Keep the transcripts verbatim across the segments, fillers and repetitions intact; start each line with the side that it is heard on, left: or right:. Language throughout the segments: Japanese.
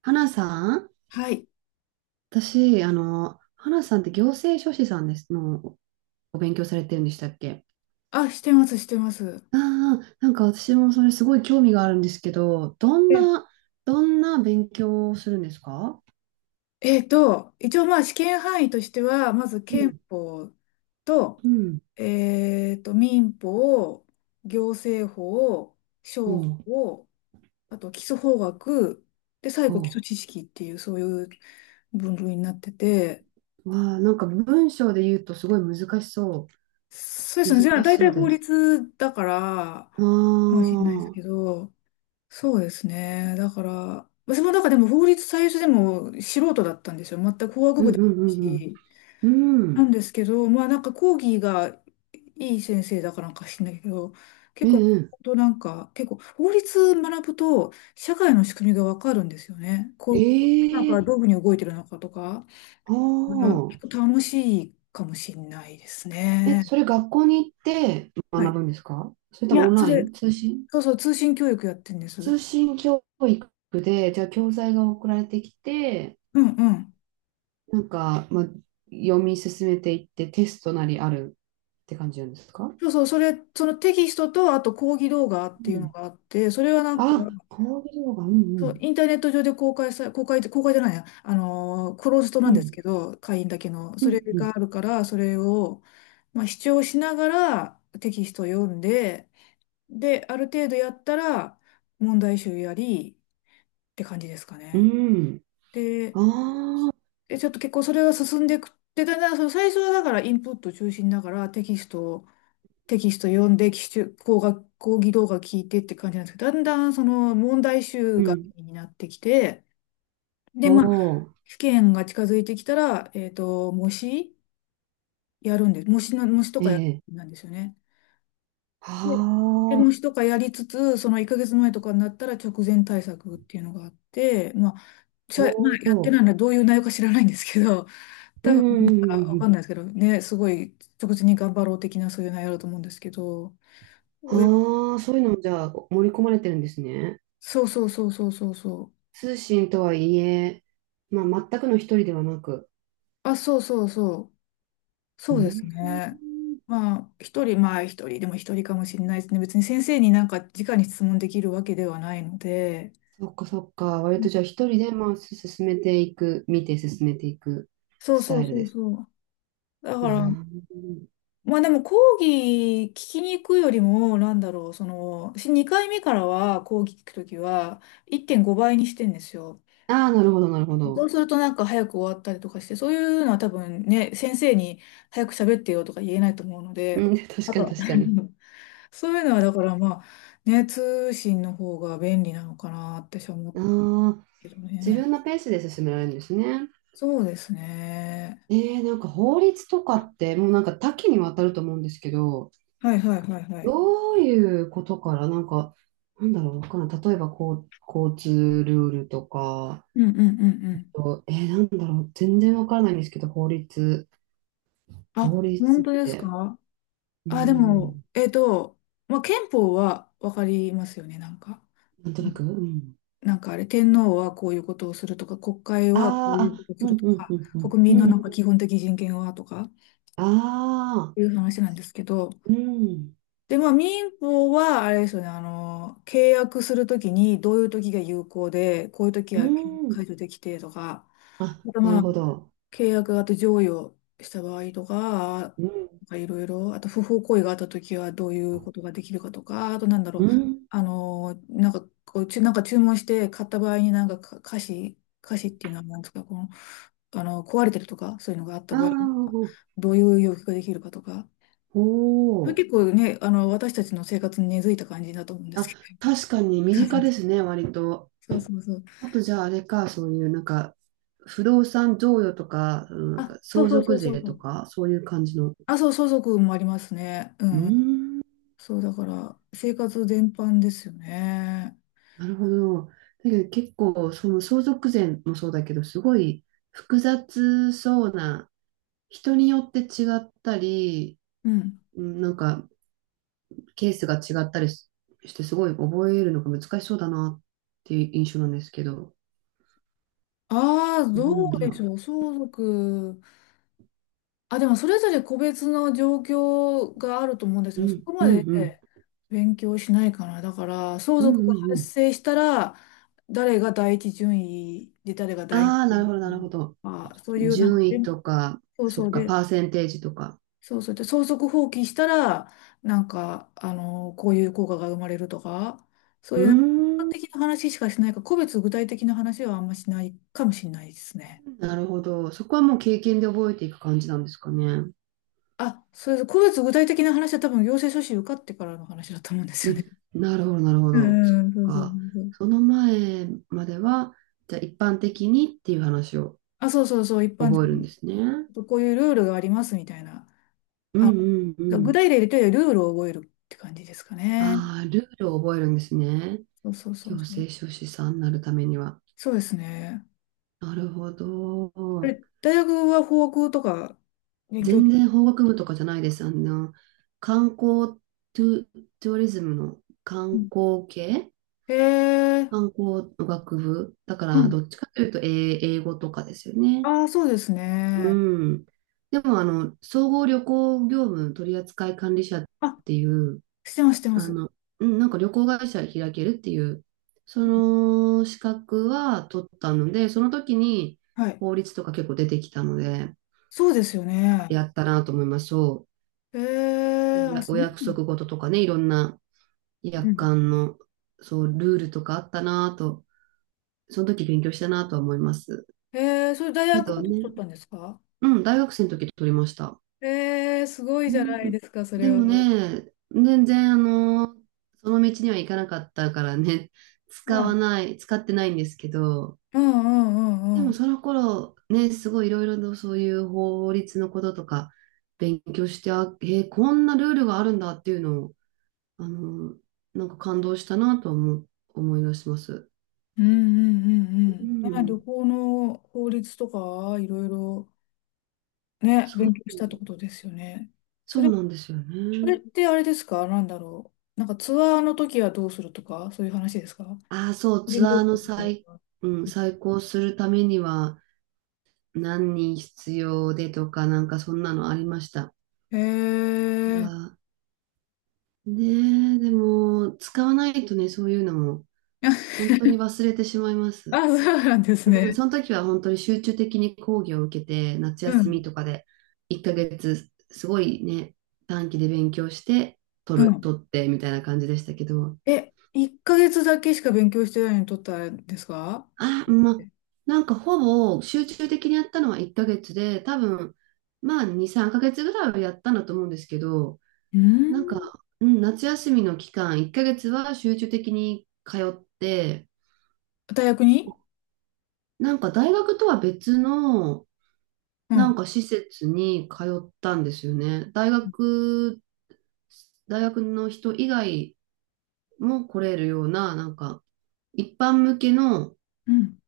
right: 花さん。
left: はい。
right: 私、あの、花さんって行政書士さんです、のおお勉強されてるんでしたっけ？
left: あ、してます、してます。
right: ああ、なんか私もそれすごい興味があるんですけど、どん
left: え
right: な、どんな勉強をするんですか？
left: えっと、一応まあ試験範囲としては、まず
right: う
left: 憲
right: ん。
left: 法と、
right: うん。
left: えっと、民法、行政法、商
right: おう、
left: 法、あと基礎法学、で、最後基
right: お
left: 礎
right: う。
left: 知識っていう、そういう分類になってて、
right: わあ、なんか文章で言うとすごい難しそ
left: そうで
right: う。
left: すね。じゃあ
right: 難し
left: 大
right: そ
left: 体
right: う
left: 法
right: です。
left: 律だから、
right: ああ、
left: かもしれないです
right: う
left: け
right: ん。
left: ど、そうですね。だから、私もだからでも法律最初でも素人だったんですよ。全く法学
right: うん。
left: 部でも
right: う
left: ない
right: ん。
left: し。
right: うん。う
left: なん
right: ん。
left: ですけど、まあなんか講義がいい先生だからなんか知んないけど、結
right: う
left: 構、
right: ん。うん。
left: 本当なんか、結構法律学ぶと社会の仕組みがわかるんですよね。
right: え
left: こう、なん
right: え
left: かどういうふうに動いてるのかとか、
right: ー、
left: うん
right: あ
left: 結
right: あ。
left: 構楽しいかもしれないです
right: え、
left: ね。
right: それ学校に行って
left: は
right: 学
left: い。
right: ぶんですか、それ
left: い
right: ともオ
left: や、
right: ン
left: そ
right: ライ
left: れ、
right: ン、通信？
left: そうそう、通信教育やってるんです。う
right: 通信教育で、じゃあ教材が送られてきて、
left: んうん。
right: なんか、まあ、読み進めていってテストなりあるって感じなんですか？
left: そうそう、それ、そのテキストと、あと講義動画っ
right: う
left: ていうの
right: ん。
left: があって、それはなんか、
right: あ、講義動画、うん。う
left: そう、
right: ん。
left: インターネット上で公開さ、公開、公開じゃないや、あのー、クローズドな
right: う
left: んです
right: ん、
left: けど、会員だけの、
right: う
left: それが
right: ん、
left: あるから、それを、まあ、視聴しながらテキストを読んで、で、ある程度やったら、問題集やり、って感じですか
right: う
left: ね。
right: ん。うん、
left: で、
right: ああ、
left: でちょっと結構それが進んでいく。で、だんだん、その最初はだからインプット中心だから、テキストをテキスト読んで、基準講学、講義動画聞いてって感じなんですけど、だんだんその問題
right: う
left: 集が
right: ん。
left: 気になってきて、で、
right: お
left: まあ、
right: お、
left: 試験が近づいてきたら、えっと、模試やるんです。模試の、模試と
right: え
left: かやる
right: え。
left: なんですよね。
right: は
left: で、で模試と
right: あ、
left: かやりつつ、そのいっかげつまえとかになったら直前対策っていうのがあって、まあ、私はまあ、
right: お
left: やってな
right: お。
left: いのはどういう内容か知らないんですけど、
right: う
left: 多
right: ん、
left: 分
right: う
left: な
right: ん、
left: ん
right: うん。う
left: か
right: ん。
left: わ
right: う
left: か
right: ん。
left: んないですけどね、すごい直前に頑張ろう的なそういう内容だと思うんですけど、親
right: ああ、そういうのもじゃあ盛り込まれてるんですね。
left: そうそうそうそうそうそう。
right: 通信とはいえ、まあ、全くの一人ではなく。
left: あ、そうそうそう。
right: う
left: そ
right: ー
left: うですね。
right: ん、
left: まあ、一人、まあ一人でも一人かもしれないですね。別に先生になんか直に質問できるわけではないので。
right: そっか、そっか。割
left: う
right: と
left: ん
right: じゃあ一人で、まあ、す進めていく、見て進めていく
left: そう
right: ス
left: そ
right: タ
left: う
right: イル
left: そう
right: です。
left: そう。だから、まあでも講義聞きに行くよりも、なんだろう、その、しにかいめからは講義聞くときはいってんごばいにしてんですよ。
right: ああー、なるほど、なるほ
left: そ
right: ど。
left: うするとなんか早く終わったりとかして、そういうのは多分ね、先生に早く喋ってよとか言えないと思うので、
right: うん、確
left: あ
right: か
left: と
right: に、
left: は
right: 確かに。
left: そういうのはだからまあ、ね、通信の方が便利なのかなって私は思
right: あ
left: う
right: あ、
left: けど
right: 自
left: ね。
right: 分のペースで進められるんですね。
left: そうですね。
right: えー、なんか法律とかって、もうなんか多岐にわたると思うんですけど、
left: はいはいはいはい。
right: どういうことから、なんか、なんだろう、わからん。例えば、こう、交通ルールとか、
left: うんうんうんうん。
right: と、えーなんだろう、全然わからないんですけど、法律、法
left: あ、
right: 律
left: 本
right: っ
left: 当です
right: て、
left: か？
right: うー
left: あ、でも、
right: ん、
left: えっと、まあ、憲法はわかりますよね、なんか。
right: なんと
left: う
right: な
left: ん
right: く、うん。
left: なんかあれ、天皇はこういうことをするとか、国会
right: あ
left: はこういう
right: ー
left: こ
right: あ、
left: とをす
right: う
left: る
right: ん。
left: と
right: うん。
left: か、
right: うん。うん。
left: 国
right: う
left: 民のなん
right: ん、
left: か基本的人権はとか、
right: ああ、
left: いう話なんですけど、
right: うん、
left: で、まあ、民法は、あれですよね、あの、契約するときに、どういうときが有効で、こういうとき
right: う
left: は
right: ん、
left: 解除できてとか、
right: あ、
left: あと、
right: な
left: ま
right: る
left: あ、
right: ほど、
left: 契約があと譲与した場合とか、なん
right: うん、
left: かいろいろ、あと不法行為があったときはどういうことができるかとか、あとなんだろう、
right: うん、
left: あの、なんかこう、ちゅ、なんか注文して買った場合になんかか瑕疵、瑕疵っていうのはなんですか、この、あの、壊れてるとか、そういうのがあった
right: あ
left: 場合、
right: あ、
left: どういう要求ができるかとか、
right: お
left: それ
right: お、
left: 結構ね、あの、私たちの生活に根付いた感じだと思うんです
right: あ、
left: けど。
right: 確かに身近で すね、割と。
left: そうそうそう。
right: あとじゃああれか、そういうなんか、不動産贈与とか、うん、なん
left: あ、
right: か
left: そう
right: 相
left: そうそ
right: 続
left: うそう
right: 税
left: そ
right: と
left: う。
right: か、そういう感じの。
left: あ、そう、相続もありますね。う
right: うー
left: ん。
right: ん、
left: そう、だから、生活全般ですよね。
right: なるほど。だけど結構、その相続税もそうだけど、すごい複雑そうな、人によって違ったり、
left: うん。
right: うん、なんかケースが違ったりしして、すごい覚えるのが難しそうだなっていう印象なんですけど。
left: ああ、
right: な
left: どう
right: んだ
left: でし
right: ろ
left: ょう。相続。あ、でも、それぞれ個別の状況があると思うんですけ
right: う。う
left: ど、そ
right: ん、
left: こ
right: う
left: ま
right: ん、
left: で
right: うん。
left: 勉強しないかな。だから、相
right: うん、
left: 続
right: う
left: が
right: ん、う
left: 発
right: ん。
left: 生したら、誰がだいいちじゅんいで、誰が第
right: ああ、なるほ
left: 二
right: ど、な
left: 順
right: るほ
left: 位。
right: ど。
left: あ、そういう、なん
right: 順
left: か、
right: 位とか、
left: そう
right: そ
left: そ
right: っ
left: う
right: か、
left: で、
right: パーセンテージとか。
left: そうそうで、相続放棄したら、なんか、あの、こういう効果が生まれるとか、そう
right: う
left: いうなんか一般
right: ーん、
left: 的な話しかしないから、個別具体的な話はあんましないかもしれないですね。
right: なるほど。そこはもう経験で覚えていく感じなんですかね。
left: あ、それで、個別具体的な話は多分行政書士受かってからの話だと思うんです
right: う
left: よね。
right: ん、なるほど、なる ほ
left: う
right: ど。そっ
left: んうん、そうそうそ
right: か。
left: うそう。
right: その前までは、じゃあ一般的にっていう話を
left: あ、そうそうそう、一般的
right: 覚えるん
left: に、
right: ですね。
left: こういうルールがありますみたいな。
right: うん。うん。う
left: 具
right: ん。
left: 体例で言うとルールを覚えるって感じですかね。
right: ああ、ルールを覚えるんですね。
left: そうそうそ
right: 行
left: うそう。
right: 政書士さんになるためには。
left: そうですね。
right: なるほ
left: あ
right: ど。
left: れ、大学は法学とか勉強
right: 全
left: した
right: 然
left: こと？
right: 法学部とかじゃないです。あの、観光、トゥ、トゥーリズムの
left: う
right: 観
left: ん。
right: 光系
left: とへえ。
right: 観光の学部。だか
left: う
right: ら、ど
left: ん
right: っちかというと英英語とかですよね。
left: ああ、そうです
right: う
left: ね。
right: ん。でも、あの、総合旅行業務取扱管理者っ
left: あ、
right: ていう、
left: してます、してま
right: あ
left: す。
right: の、うん、なんか旅行会社開けるっていう、その資格は取ったので、その時に
left: はい。
right: 法律とか結構出てきたので、
left: そうですよね。
right: やったなと思います。そ
left: へ
right: う。
left: え、
right: お
left: あ、
right: や
left: そ
right: お
left: う。
right: 約束事とかね、いろんな
left: う
right: 約
left: ん
right: 款の、そう、ルールとかあったなと、その時勉強したなとは思います。
left: へえ、それ大
right: け
left: 学の
right: ど
left: 時
right: ね、
left: 取ったんですか？
right: うん、大学生の時取りました。
left: へえ、すごい
right: う
left: じゃない
right: ん、
left: ですか、そ
right: で
left: れは。
right: も
left: う
right: ね、全然あの、その道には行かなかったからね、使
left: ん
right: わない、使ってないんですけど、
left: うんうんう
right: で
left: んう
right: も
left: ん。
right: その頃ね、すごいいろいろとそういう法律のこととか勉強して、あ、えーこんなルールがあるんだっていうのを、あの、なんか感動したなと思う、思い出します。
left: うんうんうんう
right: う
left: ん。ね、旅
right: ん、
left: 行の法律とか、いろいろね、
right: そ
left: 勉
right: う、
left: 強したってことですよね。そ
right: そ
left: れ
right: うなんですよ
left: それっ
right: ね。
left: てあれですか？なんだろう。なんかツアーの時はどうするとか、そういう話ですか？個
right: ああ、そう、
left: 人
right: ツア
left: 旅
right: ー
left: 行
right: の
left: の場
right: 最、
left: 合は。
right: うん、再考するためには、何人必要でとか、なんかそんなのありました。
left: へえ。
right: が、ねえ、でも、使わないとね、そういうのも、本当に忘れてしまいま
left: あ、
right: す。
left: そうなんです
right: う
left: ね。
right: ん、その時は本当に集中的に講義を受けて、夏
left: う
right: 休
left: ん。
right: みとかで、いっかげつ、すごいね、短期で勉強して、
left: う
right: 取る、
left: ん。
right: 取って、みたいな感じでしたけど、
left: え、いっかげつだけしか勉強してないのに取ったんですか？
right: あ、まあ、なんかほぼ集中的にやったのはいっかげつで、多分、まあに、さんかげつぐらいはやったんだと思うんですけど、
left: う
right: なんか、
left: ん。
right: うん、夏休みの期間、いっかげつは集中的に通って、
left: 大学に。
right: なんか大学とは別の、
left: う
right: なん
left: ん。
right: か施設に通ったんですよね。大学、大学の人以外も来れるような、なんか、一般向けの
left: うん。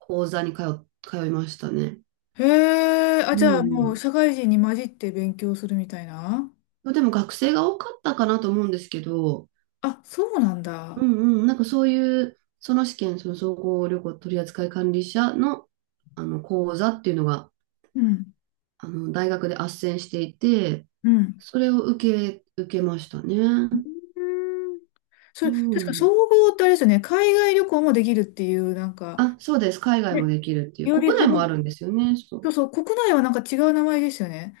right: 講座に通、通いましたね。
left: へえ。あ、
right: う
left: じゃあもう
right: ん。
left: 社会人に混じって勉強するみたいな？
right: うん。でも学生が多かったかなと思うんですけど、
left: あ、そうなん
right: う
left: だ。
right: ん。うん。なんかそういう、その試験、その総合旅行取扱管理者の、あの講座っていうのが
left: うん。
right: あの、大学で斡旋していて、
left: うん。
right: それを受け、受けましたね。
left: うーん、
right: う
left: それ、確か総
right: ん。
left: 合ってあれですよね、海外旅行もできるっていう、なんか、
right: あ、そうです。海外も
left: ね、
right: できるっていう。
left: よ
right: 国
left: り
right: 内
left: 幅、
right: もあるんですよね。
left: そ
right: そ
left: うそう、国内はなんか違う名前ですよね。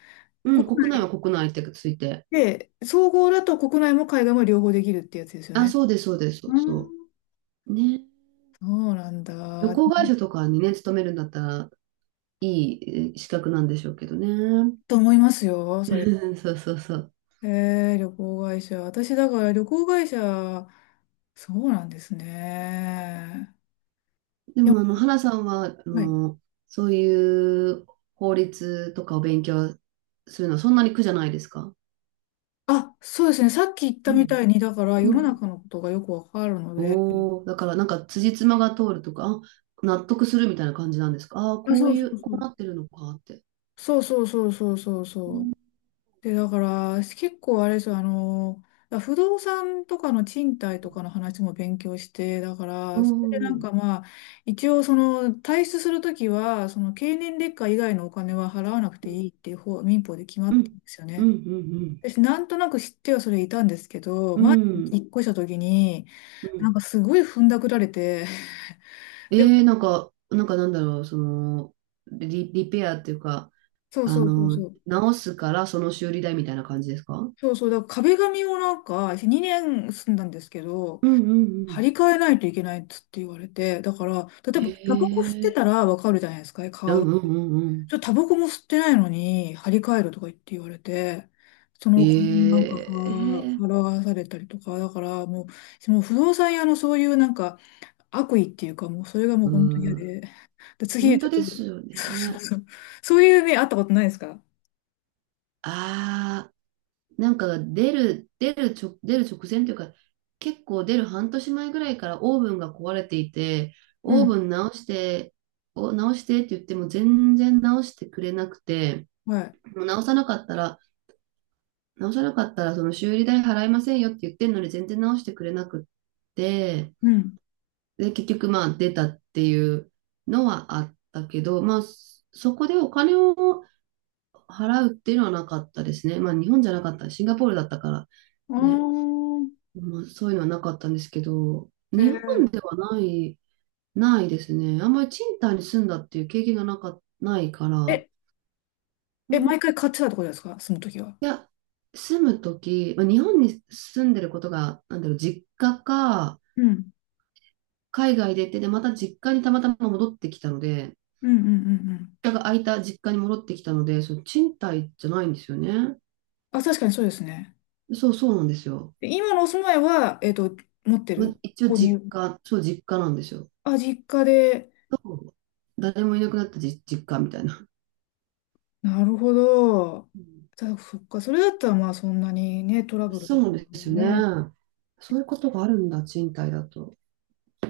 right: う。うん、
left: 国
right: 国内は
left: 内
right: 国内ってついて。
left: で、総合だと国内も海外も両方できるってやつですよ
right: あ、
left: ね。
right: そうです、そうです、そう
left: うー
right: そ
left: ん
right: う。ね。
left: そうなん
right: 旅
left: だ。
right: 行会社とかにね、勤めるんだったら、いいえー資格なんでしょうけどね。
left: と思いますよ、それ。
right: うん、そう、そう、そう。
left: えー、旅行会社。私、だから旅行会社、そうなんですね。
right: でも、あの、花さんは、あ
left: はい。
right: の、そういう法律とかを勉強するのはそんなに苦じゃないですか？
left: あ、そうですね。さっき言っ
right: う
left: たみた
right: ん。
left: いに、だから
right: う
left: 世の
right: ん、
left: 中のことがよくわかるので。
right: おお、だからなんか辻褄が通るとか、あ、納得するみたいな感じなんですか。ああー、
left: あ、
right: こう
left: そう
right: い
left: そう
right: う、こ
left: そ
right: う
left: う。
right: なってるのかって。
left: そうそうそうそうそうそう。で、だから、結構あれですよ、あの、だ不動産とかの賃貸とかの話も勉強して、だか
right: う
left: ら、それでなんか
right: ん。
left: まあ、一応その、退出するときは、その経年劣化以外のお金は払わなくて
right: うん。
left: いいっていう方、民法で決ま
right: う
left: って
right: ん。
left: るんですよ
right: うん。
left: ね。
right: うん。
left: 私、なんとなく知ってはそれいたんですけど、
right: う
left: 前に
right: ん。
left: 引っ越したときに、
right: う
left: なん
right: ん。
left: かすごい踏んだくられて、
right: え
left: でも、
right: ー、なんか、なんか、なんだろう、その、リ、リペアっていうか、
left: そう
right: あ
left: そうそう
right: の、
left: そう。
right: 直すからその修理代みたいな感じですか？うん。
left: そうそう、だから壁紙をなんかにねん住んだんですけど、
right: うん。う
left: 張
right: ん。
left: り替えないといけないっつって言われて、だから、例え
right: え
left: ばタバコ吸って
right: ー、
left: たらわかるじゃないですか、
right: うん。
left: 香る。
right: うん。うん。うん。
left: ちょっとタバコも吸ってないのに張り替えるとか言って言われて、その子になんか
right: え
left: は払
right: ー、
left: わされたりとか、だからもう、その不動産屋のそういうなんか悪意っていうか、もうそれがもう
right: う
left: 本当に嫌
right: ん、
left: で、で次、
right: 本
left: ち
right: 当
left: ょ
right: で
left: っと、
right: すよ
left: そうそう
right: ね。
left: そう、そういう目あったことないですか？
right: ああ。なんか出る、出るちょ、出る直前というか、結構出るはんとし前ぐらいからオーブンが壊れていて、
left: う
right: オーブ
left: ん。
right: ン直して、お、直してって言っても全然直してくれなくて、
left: はい。
right: もう直さなかったら、直さなかったらその修理代払いませんよって言ってんのに全然直してくれなくって、
left: うん。
right: で、結局まあ出たっていうのはあったけど、まあそこでお金を払うっていうのはなかったですね。まあ日本じゃなかった、シンガポールだったから。
left: ああ、
right: ね、まあ、そういうのはなかったんですけど、
left: へえ
right: 日本
left: ー
right: ではない、ないですね。あんまり賃貸に住んだっていう経験がなか、ないか
left: え、
right: ら、う
left: え、
right: ん、
left: 毎
right: い
left: 回買ってたってことですか？その時は。
right: や、住むとき、まあ、日本に住んでることが、なんだろう、実家か、
left: うん。
right: 海外でって、で、また実家にたまたま戻ってきたので、
left: うんうんうんうん。
right: 実家が空いた実家に戻ってきたので、その賃貸じゃないんですよね。
left: あ、確かにそうですね。
right: そうそうなんですよ。
left: で、今のお住まいは、えっと、持って
right: まあ、
left: る。
right: 一応
left: 購
right: 実
left: 入。
right: 家、そう実家なんですよ。
left: あ、実家で。
right: そう、誰もいなくなった実実家みたいな。
left: なるほど。
right: うん、
left: じゃそっか。それだったら、まあ、そんなにね、トラブルとか
right: そう
left: は
right: ですね。
left: ね、
right: そういうことがあるんだ、賃貸だと。